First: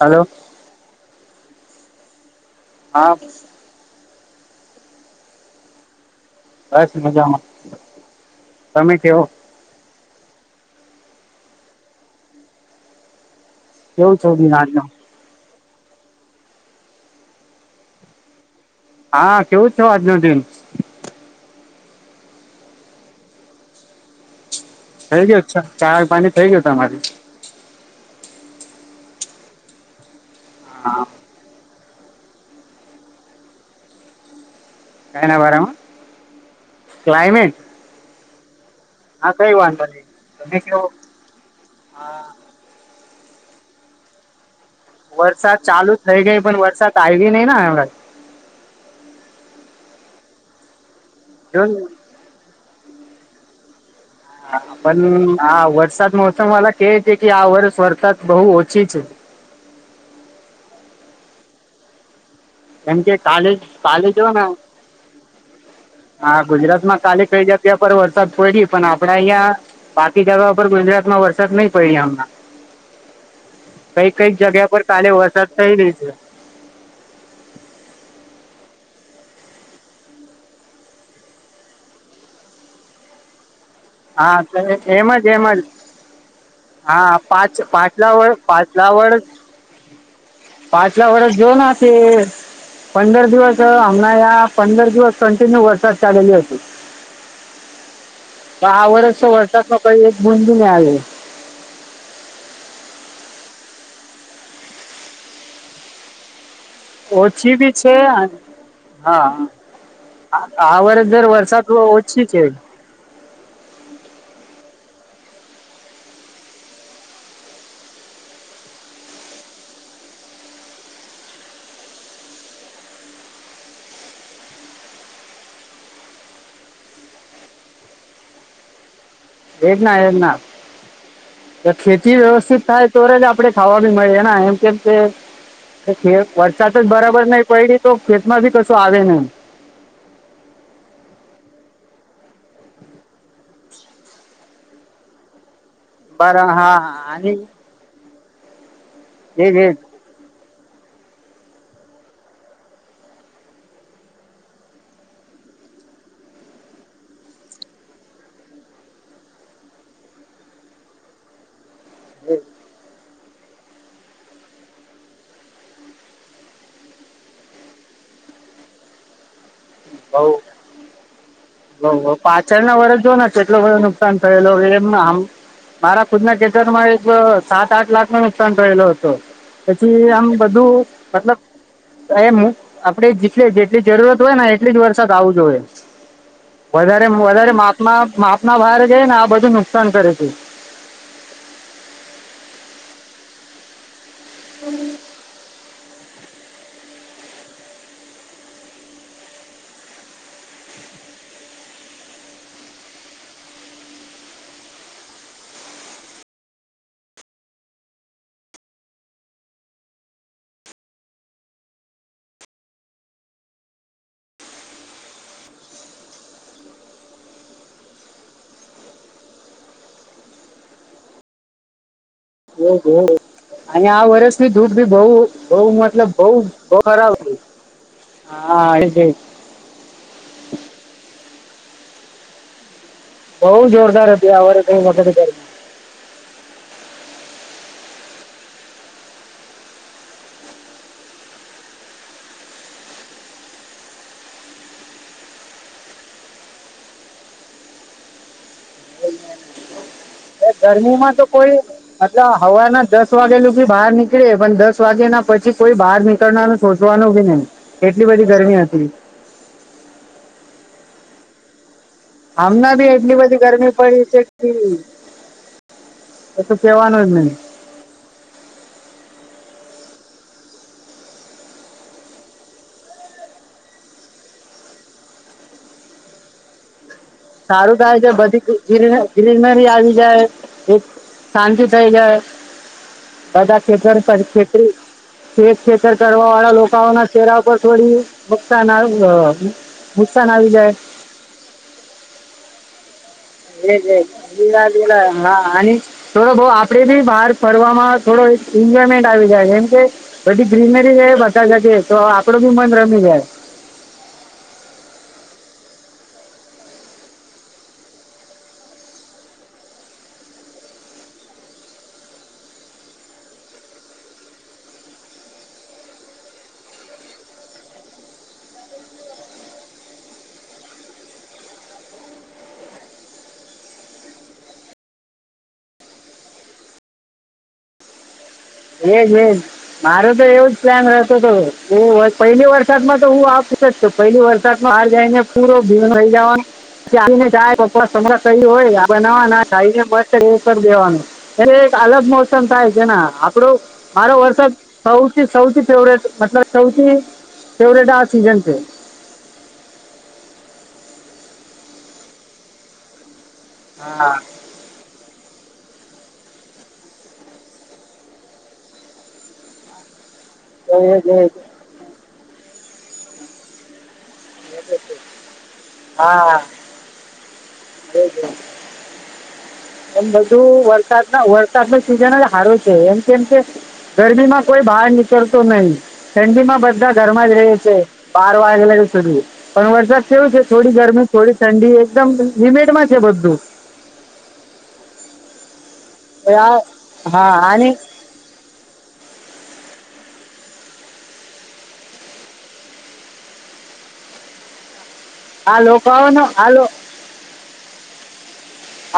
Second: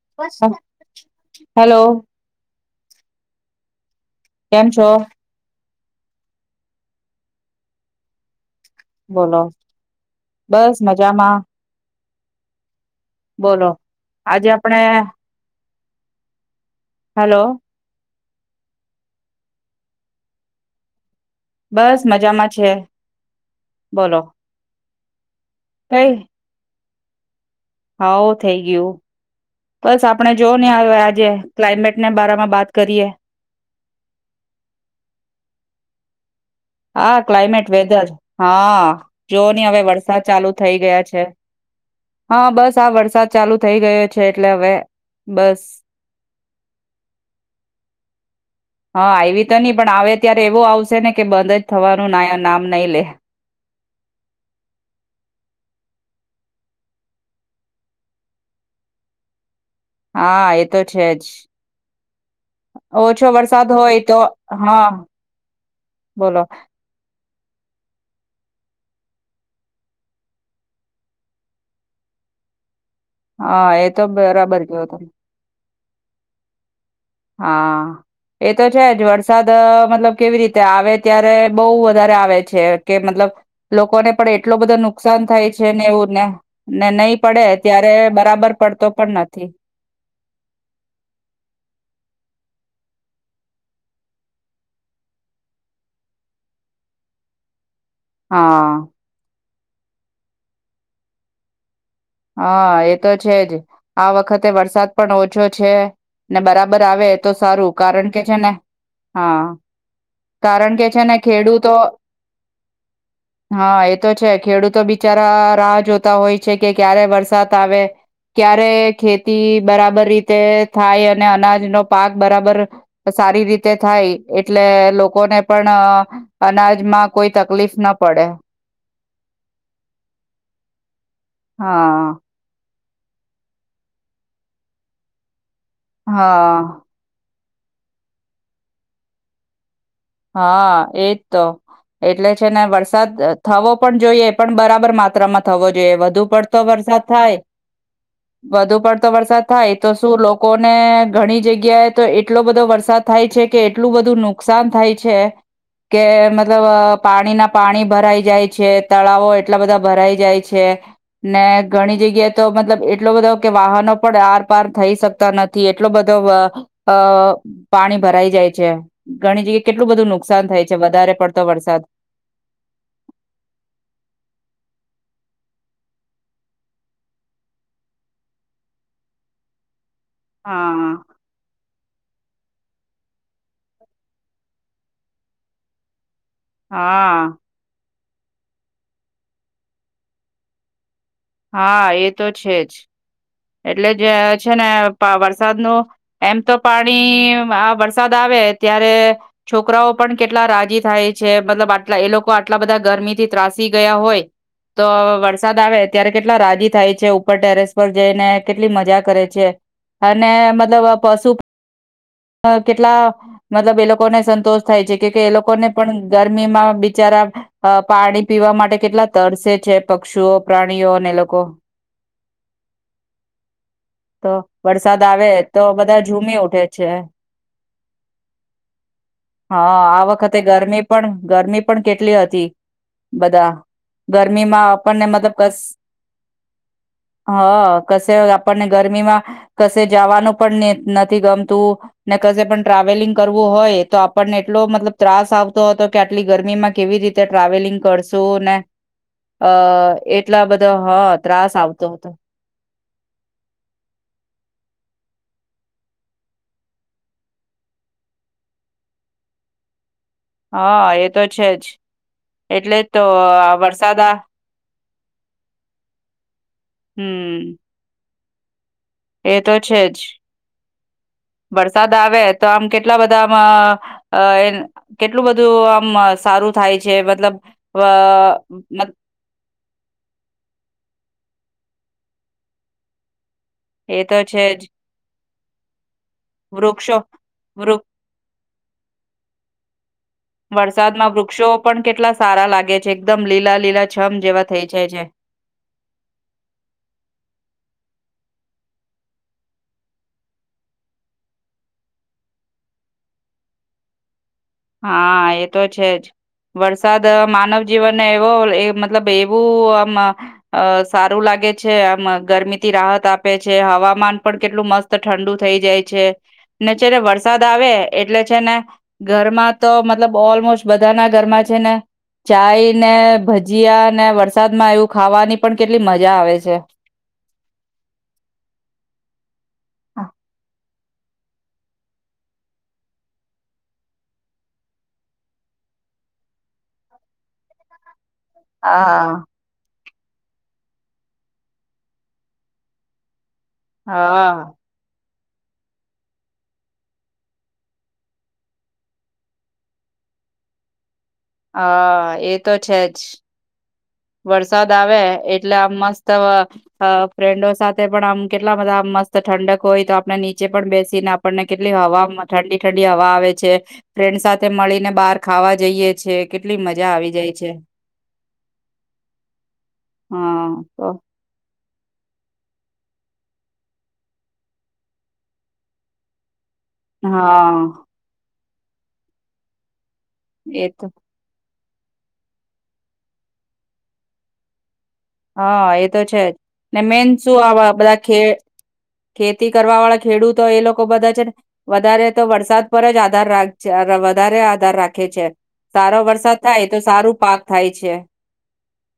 Hello. Hello. હા. કેમ છો? બસ મજામાં. તમે કેવો? બોલો બસ મજામાં. બોલો કેવું છો આજે દિન આપણે આજનો હલો. હા કેવું છો આજનો દિન? બસ મજામાં છે. બોલો. થઈ ગયો છ, ચા, પાણી થઈ ગયું તમારી? હાઓ થઈ ગયું. બસ આપણે જો ને હ હા આજે ક્લાઇમેટના બારામાં બાત કરીએ. એના બરામાં? હા ક્લાયમેટ વેધર. હા હા જો કઈ નહી હવે વાંધો વરસાદ ચાલુ તમે થઈ કેવો ગયા છે. હા બસ આ વરસાદ ચાલુ થઈ ગયો છે. એટલે હવે વરસાદ બસ ચાલુ થઇ ગઈ. પણ વરસાદ આવી નહી ના હવે હા આવી તો નહી પણ આવે ત્યારે એવો આવશે ને કે થવાનું નાય નામ નહીલે પણ આ વરસાદ મોસમ વાલા કે છે કે, આ વર્ષ વરસાદ બહુ ઓછી છે. હા એ તો છે જ. કેમ કે ઓછો કાલે વરસાદ હોય કાલે તો જો ને હા બોલો. ક જગ્યા પર વરસાદ પડી્યો પણ આપડા અહં બાકી જગ્યા પર ગુજરાતમાં વરસાદ નહી પડ્યો હમણાં. હા એ તો કઈક કઈક બરાબર જગ્યા કયો પર તમે કાલે વરસાદ [inaudible] હા એ તો છે જ વરસાદ મતલબ કેવી રીતે આવે ત્યારે બહુ વધારે આવે છે કે મતલબ લોકોને હા પણ તો એટલો બધો એમ નુકસાન જ થાય એમજ છે ને એવું ને ને હા નહીં પા પડે ત્યારે પાછલા વર્ષ બરાબર પાછલા પડતો પણ વર્ષ નથી પાછલા વર્ષ જો અનાથી પંદર દિવસ હમણાં આ પંદર દિવસ કંન્ટિન્યુ વરસાદ ચાલેલી હતી. પણ હા આ વર્ષ તો વરસાદમાં કઈ બુદિ લાવી હા એ તો છેજ આ વખતે વરસાદ પણ ઓછો છે ને બરાબર બરાબર આવે તો ઓછી સારું બી કારણ કે છે ને હા હા. કારણ આ કે છે વર્ષ ને દર વરસાદ ખેડૂતો ઓછી છે હા એ તો છે ખેડૂતો બિચારા રાહ જોતા હોય છે કે ક્યારે વરસાદ આવે ક્યારે ખેતી બરાબર રીતે થાય અને અનાજનો પાક બરાબર સારી રીતે થાય એટલે લોકો લોકોને પણ અનાજમાં કોઈ તકલીફ ના પડે. એક ના એક ના હા ખેતી વ્યવસ્થિત થાય સ્ટોરેજ આપડણે ખાવા બી મળી એમ કેમ કે કે વર્ષ તો હા જ બરાબર નઈ પડી તો ખેત માં ભી કશું આવે નઈ. હા એજ તો એટલે છે ને વરસાદ થવો પણ જોઈએ પણ બરાબર માત્રામાં થવો જોઈએ વધુ બર પડતો હા વરસાદ આની થાય વધુ પડતા વરસાદ એ જ થાય તો શું લોકો કોને ઘણી જગ્યાએ તો એટલો બધો વરસાદ થાય છે કે એટલું બધું નુકસાન થાય છે. કે મતલબ પાણી ના પાણી ભરાઈ જાય છે, તળાવો એટલા બધા ભરાઈ જાય છે ને ઘણી જગ્યાએ, એજ તો મતલબ એટલો બધો કે વાહનો પણ આર પાર થઈ શકતા નથી, એટલો બધો પાણી ભરાઈ જાય છે. ઘણી જી કેટલું બધું નુકસાન થાય છે, વધારે પડ હ પાછળના વર્ષ જો ને કેટલો બધો નુકસાન થયેલો, એમ ના આમ મારા ખુદ ના ખેતરમાં એક સાત આઠ, લાખ, નો નુકસાન થલો હત. હમ્મ, આમ બધું હા મતલબ એમ મુ આપડે જેટલી જેટલી, જરૂરત હોય, ને એટલી જ વરસાદ આવો જોઈએ. વધારે, હા વધારે માફમા માપના બારે જઈને, આ બધું નુકસાન કરે છે. હા, એ તો છેજ. એટલે જે છેને, પ વરસાદ નો એમ તો પાણી આ વરસાદ આવે, ત્યારે છોકરાઓ પણ કેટલા રાજી થાય, છે મતલબ આટલા એ લોકો આટલા બધા ગરમીથી ત્રાસી ગયા હોય, તો વરસાદ આવે ત્યારે કેટલા રાજી થાય છે ઉપર ટેરેસ પર. જઈને કેટલી મજા કરે છે, અને મતલબ આ પશુ. અ કેટલા મતલબ એ લોકોને સંતોષ થાય છે, ક-કે એ લોકોને પણ ગરમીમાં બિચારા પાણી પીવા માટે કેટલા તરસે છે, પક્ષુઓ પ્રાણીઓ ને લોકો. અને આ તો વરષની ધૂપ બી બઉ, વરસાદ આવે બઉ તો બધા મતલબ, ઝૂમી ઉઠે બઉ છે ખરાબ. હા, હતી. હા એ આ વખતે ગરમી પણ ગરમી પણ કેટલી હતી. બધા બહુ જોરદાર હતી આ ગરમીમાં વર્ષે આપણને વખતે મતલબ ગરમી બસ. હ, કશે આપણને ગરમીમાં, કશે જવાનું પણ ની નથી ગમતું. ને કસે પણ ટ્રાવેલિંગ કરવું હોય, તો આપણને એટલો મતલબ ત્રાસ આવતો હતો, કે આટલી ગરમીમાં કેવી રીતે ટ્રાવેલિંગ કરશું, ને અ એ ગરમીમાં તો, કોઈ મતલબ હવાર ના દસ વાગે લધી બહાર નીકળે પણ, દસ વાગે ના પછી કોઈ બહાર નીકળનાનું સોચવાનું, બી નઈ એટલી બધી ગરમી હતી. હા, એ તો છે જ. હમણા એટલે બી જ તો એટલી બધી ગરમી વરસાદ પડી આ છે, એ તો કેવાનું જ નઈ. હમ એ તો છેજ, વરસાદ આવે તો આમ કેટલા બધામાં અ કેટલું, બધું આમ સારું થાય. છે મતલબ સારું અ થાય છે, મત બધી [unintelligible] આવી જાય એક શાંતિ થઇ, જાય. બધા ખેતર એ તો પર છે જ ખેતરી ખેતર કરવા વાળા, લોકો વૃક્ષો ના ચરા પર વૃ થોડી નુકસાન, નુકસાન આવી જાય. વરસાદમાં વૃક્ષો પણ કેટલા સારા લાગે છે. એકદમ લીલા એજ, લીલા એજ છમ જેવા થઈ લીલા, જાય છે. લીલા હા અને થોડો બઉ આપડે બી બહાર ફરવામાં થોડો એન્જોયમેન્ટ આવી જાય, એમ કે બધી ગ્રીનરી છે, બધા જ તો આપડો બી મન રમી જાય. હા, એ તો છે જ વરસાદ માનવ જીવનને એવો એ મતલબ એવું આમ સારું લાગે છે, આમ ગરમીથી રાહત આપે છે હવામાન પણ કેટલું મસ્ત ઠંડુ થઈ જાય છે, ને જેને વરસાદ આવે એટલે છેને ઘરમાં તો મતલબ ઓલમોસ્ટ, બધા ના ઘરમાં છેને, ચાઈ ને ભજીયા ને વરસાદમાં એવું ખાવાની પણ કેટલી મજા આવે છે. હમ, હમ મારે તો એવું જ પ્લાન રાહતો હતો એ પહેલી વરસાદમાં તો હું આખુ પહેલી વરસાદમાં હાર જઈને પૂરો ભીમ રહી જવાનોને [unintelligible] કઈ હોય આ હા. બનાવના ખાઈ ને મસ્ત કરી પણ દેવાનું અને એક અલગ મોસમ થાય છે આના પડો હારો વરસાદ હા થઉં સૌથી ફેવરેટ મતલબ સૌથી ફેવરેટ આ સીઝન છે. હા એ તો છે જ. હા વરસાદ આવે એ ટલે આમ મસ્ત ફ્રેન્ડો સાથે પણ આમ કેટલા બધા મસ્ત ઠંડક હોય તો આપણે ની ચે પણ તો એ બેસીને જ એ જ આપણને કેટલી હવા ઠંડી ઠંડી હવા આવે છે. ફ્રેન્ડ સાથે મળીને બાર ખાવા જઈએે છે હા કેટલી એ મજા આવી જાય છે. [inaudible] એમ બધું હા તો વરસાદ ના વર સાદ નું સિઝન જ હારો છે એમ કેમ કે ગરમી માં કોઈ બહાર નીકળતો નહી ઠંડી માં બધા ઘરમાં જ રહે હા છે બા વાગ પણ વર્ષ કેવું છે એ થોડી તો ગરમી થોડી ઠંડી એકદમ લિમેટ માં છે, બધું હા. એ આ મેન હા શું આવે આની બધા ને ઘેર ખેતી કરવા વાળા ખેડૂતો એ લોકો બધા છે ને, વધારે તો વરસાદ પર જ આધાર રાખે વધારે આધાર રાખે. રાખે છે આ સારો લોકોનો વરસાદ આ થાય લો તો સારો પાક થાય છે.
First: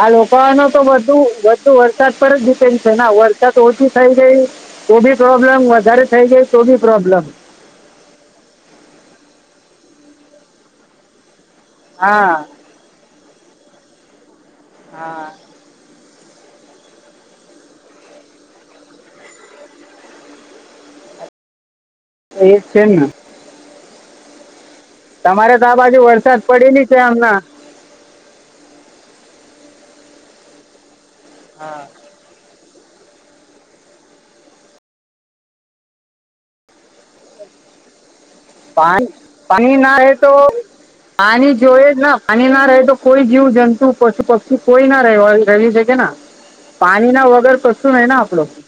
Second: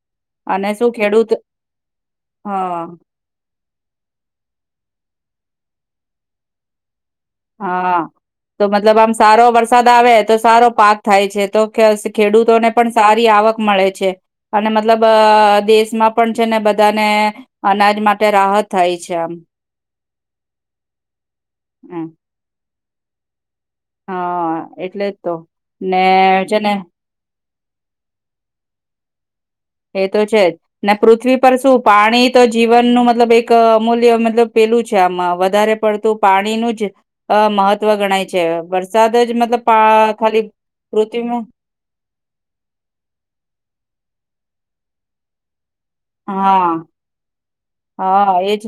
આ રોકાવાનો અને તો શું બધાને ખેડૂત વધુ વરસાદ પર જ ડિપેન્ડ હા છે ના વરસાદ ઓછો થાઈ છે. તો બી પ્રોબ્લેમ વધારે થઇ ગાય તો બી પ્રોબ્લેમ. હા, તો મતલબ આમ સારો વરસાદ આવે તો સારો પાક થાય છે. તો હા ખેડૂતોને પણ સારી આવક મળે છે. અને મતલબ હા દેશમાં પણ છે ને, બધાને અનાજ માટે રાહત થાય છે આમ. હમ. એ જ છે હા. એટલે જ તમારે તો આ બાજુ ને વરસાદ ને પડે છે આમના? એ તો છે જ. પૃથ્વી પર શું પાણી તો જીવનનું મતલબ એક અમૂલ્ય મતલબ પેલું છે, આમાં વધારે પડતું પાણીનું જ મહત્વ ગણાય છે પા વરસાદ જ મતલબ પાણી ના રહે પા- તો ખાલી પૃથ્વીમાં પાણી જોઈ જ ના પાણી ના રહે તો કોઈ જીવ જંતુ પશુ પ કોઈ ના રહેવા રવિ છે. હા પાણી ના વગર કશું નયને હા આપણુ એજ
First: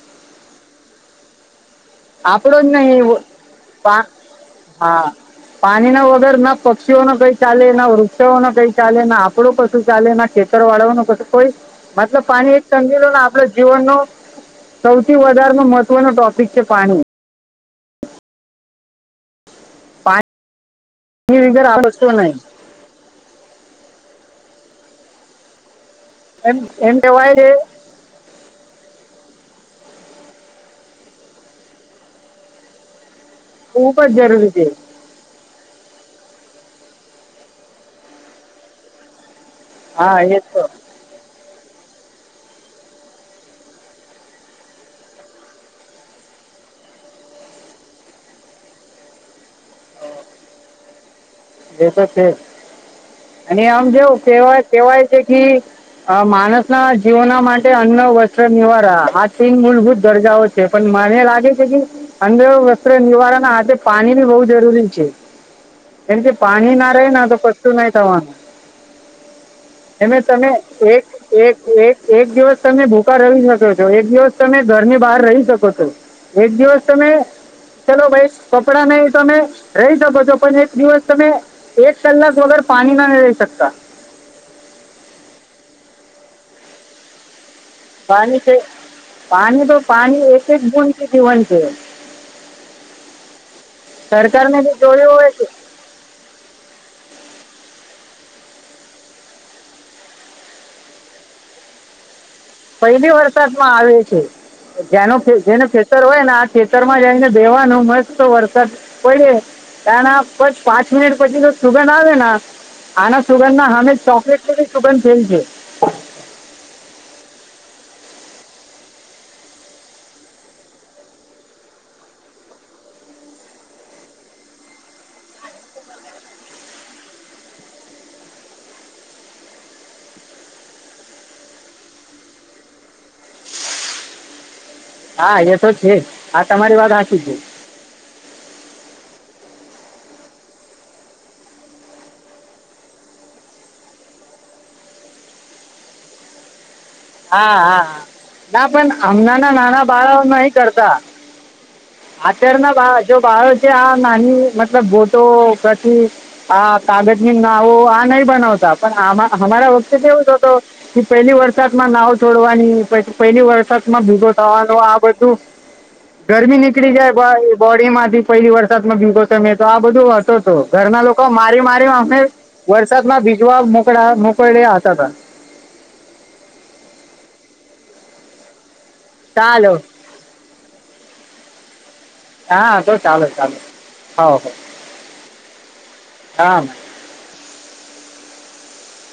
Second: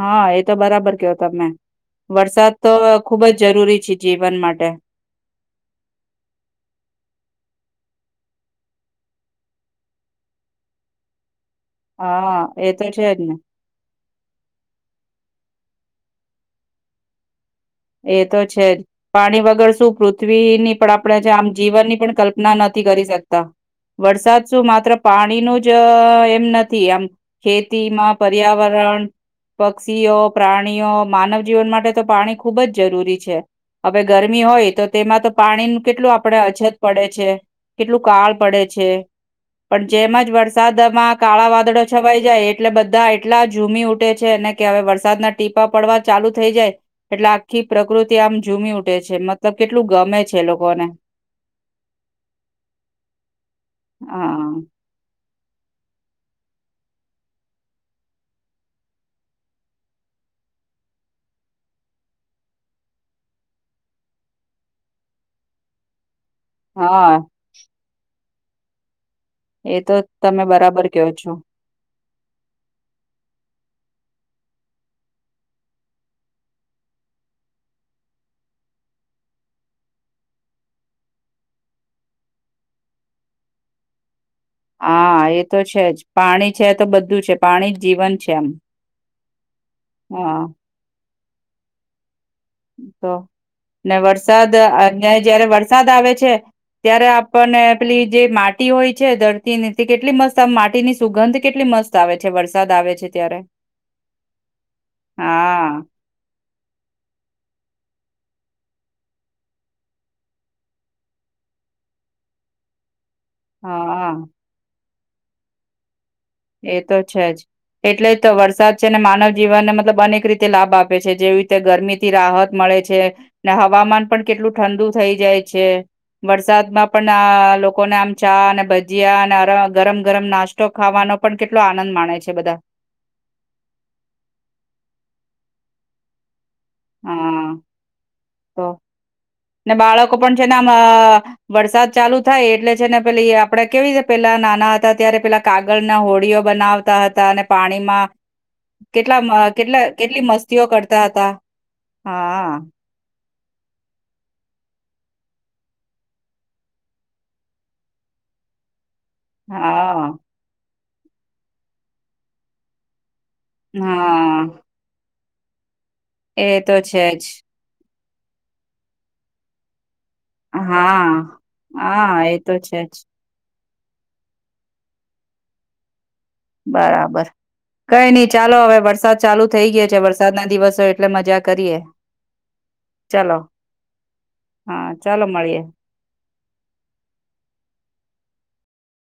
હા એ તો બરાબર કેહયો તમે વરસાદ આપડો જ તો નહી ખુબ જ જરૂરી છે જીવન માટે. હા પાણી ના વગર ના પક્ષીઓ ન કઈ ચાલે ના વૃ [unintelligible] નો કઈ ચાલે ના આપણો કશું ચાલે ના ખેતર વાળાઓનો કશું કોઈ મતલબ હા પાણી એક એ તો તંગીનું છે ને જ આપડ જીવનનો સૌથી વધારે નો મ કોઈનો ટોપિક છે પાણી એ તો છે જ પાણી વગર શું પાણી પૃથ્વીની પણ આપણેે જ એની આમ વગર આ જીવનની વસ્તુ પણ નહીં કલ્પના નથી કરી શકતા વરસાદ શું માત્ર પાણીનુ જ અ એમ નથી એમ ખેતીમાં, પર્યાવરણ પક્ષીઓ પ્રાણીઓ માનવજીવન માટે તો પાણી ખુબજ જરૂરી છે. ખૂબ હવે જ ગરમી જરૂરી છે હોય તો તેમાં તો પાણીનું કેટલું આપડે અછત પડે છે કેટલું કાળ પડે છે. પણ હા જેમજ એ તો વરસાદમાં કાળાવા એટલે છવાઈ જાય એટલે બધા એટલા ઝૂમી ઉઠે છે ને કે હવે વરસાદના ટીપા પડવા ચાલુ થઈ જાય એટલે આખી પ્રકૃતિ આમ ઝૂમી ઉઠે છે મતલબ કેટલું ગમે છે એ લોકોને એ તો છે અને આમ જેવું હા કેવા કેવાય છે કે અ માણસના જીવાના માટે અન્ન વસ્ત્ર નિવારણ આ તીન મૂળભૂત દર્જાઓ છે પણ મને લાગે છે કે અન્ન વસ્ત્ર નિવારણના હાથે પાણી બી બહુ જરૂરી છે. કેમકે કે પાણી ના રેય હા ના તો કશું ના ત્રણ એ તો એમે તમે બરાબર એક કહો છો એક એક એક દિવસ તમે ભુખા રહી શકો છો એક દિવસ તમે ઘરની બહાર રહી શકો છો, એક દિવસ તમે ચલો ભાઈ કપડાં નહી તમે રહી શકો છો પણ એક દિવસ તમે એક કલાક વગર પાણી ના ન લઈ સકતા. હા એ તો છે જ પાણી છે તો બધું છે. પાણી જ જીવન પાણી એમ છે પાણી તો પાણી હા એક એક બુનદ જીવન છે. તો, ને વરસાદ સરકારને બી અને જોયું હોય જયારે કે વરસાદ આવે છે, ત્યારે આપ પને પીલી જે માટી હોય છે ધરતીની તે કેટલી મસ્ત આવે માટીની સુગંધ કેટલી મસ્ત આવે છે વરસાદ આવે છે પહેલી ત્યારે વરસાદમાં આવે છે, જેનો ખે જેનું હા ખેતર હોય ને આ ખેતરમાં જઈને બેહવાનું મસ્ત વરસાદ પડે તેના પર પાંચ મિનિટ પછી તો સુગંધ આવેને આના સુગંધના હામે હા ચોકલેટની બી સુગંધ ફેલ છે. એ તો છે જ એટલે જ તો વરસાદ છે ને માનવ જીવનને મતલબ અનેક રીતે લાભ આપે છે જેવી રીતે ગરમીથી રાહત મળે છે, ને હવામાન પણ કેટલું ઠંડુ થઈ જાય છે વરસાદમાં પણ આ લોકોને આમ ચા અને ભજીયા અને અર ગરમ ગરમ નાસ્તો ખાવાનો પણ કેટલો આનંદ માણે છે બધા. હા એ તો છે. હા તમારી વાત હાચી છે. હા તો ને બાળકો પણ છે ને આમ વરસાદ ચાલુ થાય એટલે છે ને પેલી આપડે કેવી રીતે પેલા નાના હતા ત્યારે પેલા કાગળના હોડીઓ બનાવ કરતાં હતા અને હા હા હા. પાણીમાં ના પણ કેટલા અમ અ હમણાંના કેટલા નાના કેટલી મસ્તીઓ કરતા હતા. હા આચારના ભાવ જો મારો છે આ નહી મતલબ બોટો પછી, આ કાગળની નાવો આ નહી બનાવતા. પણ આ અમારા વખતે હા કેવું થતો. એ પેલી વરસા માં નાવ છોડવાની પછી પેલી વરસાદમાં ભેગો હા થવાનો આ બધું [unintelligible] એ તો છે. એ જ ભાઈ બોડી એમાંથી પહેલી વરસાદમાં ભીગોતા મે તો આ બધું ઘરના હા લોકો મારી મારી અમને હા એ તો છે જ વરસાદમાં ભીજવા થોડા મોકડયા આવતા હતા. બરાબર, કઈ નઈ ચાલો હવે વરસા વરસાદ ચાલુ થઈ ચાલો ગયો છે વરસાદના દિવસો એટલે મજા કરીએ. હા તો ચાલે ચલો ચાલે, હોવ હા ચાલો મળીએ હા.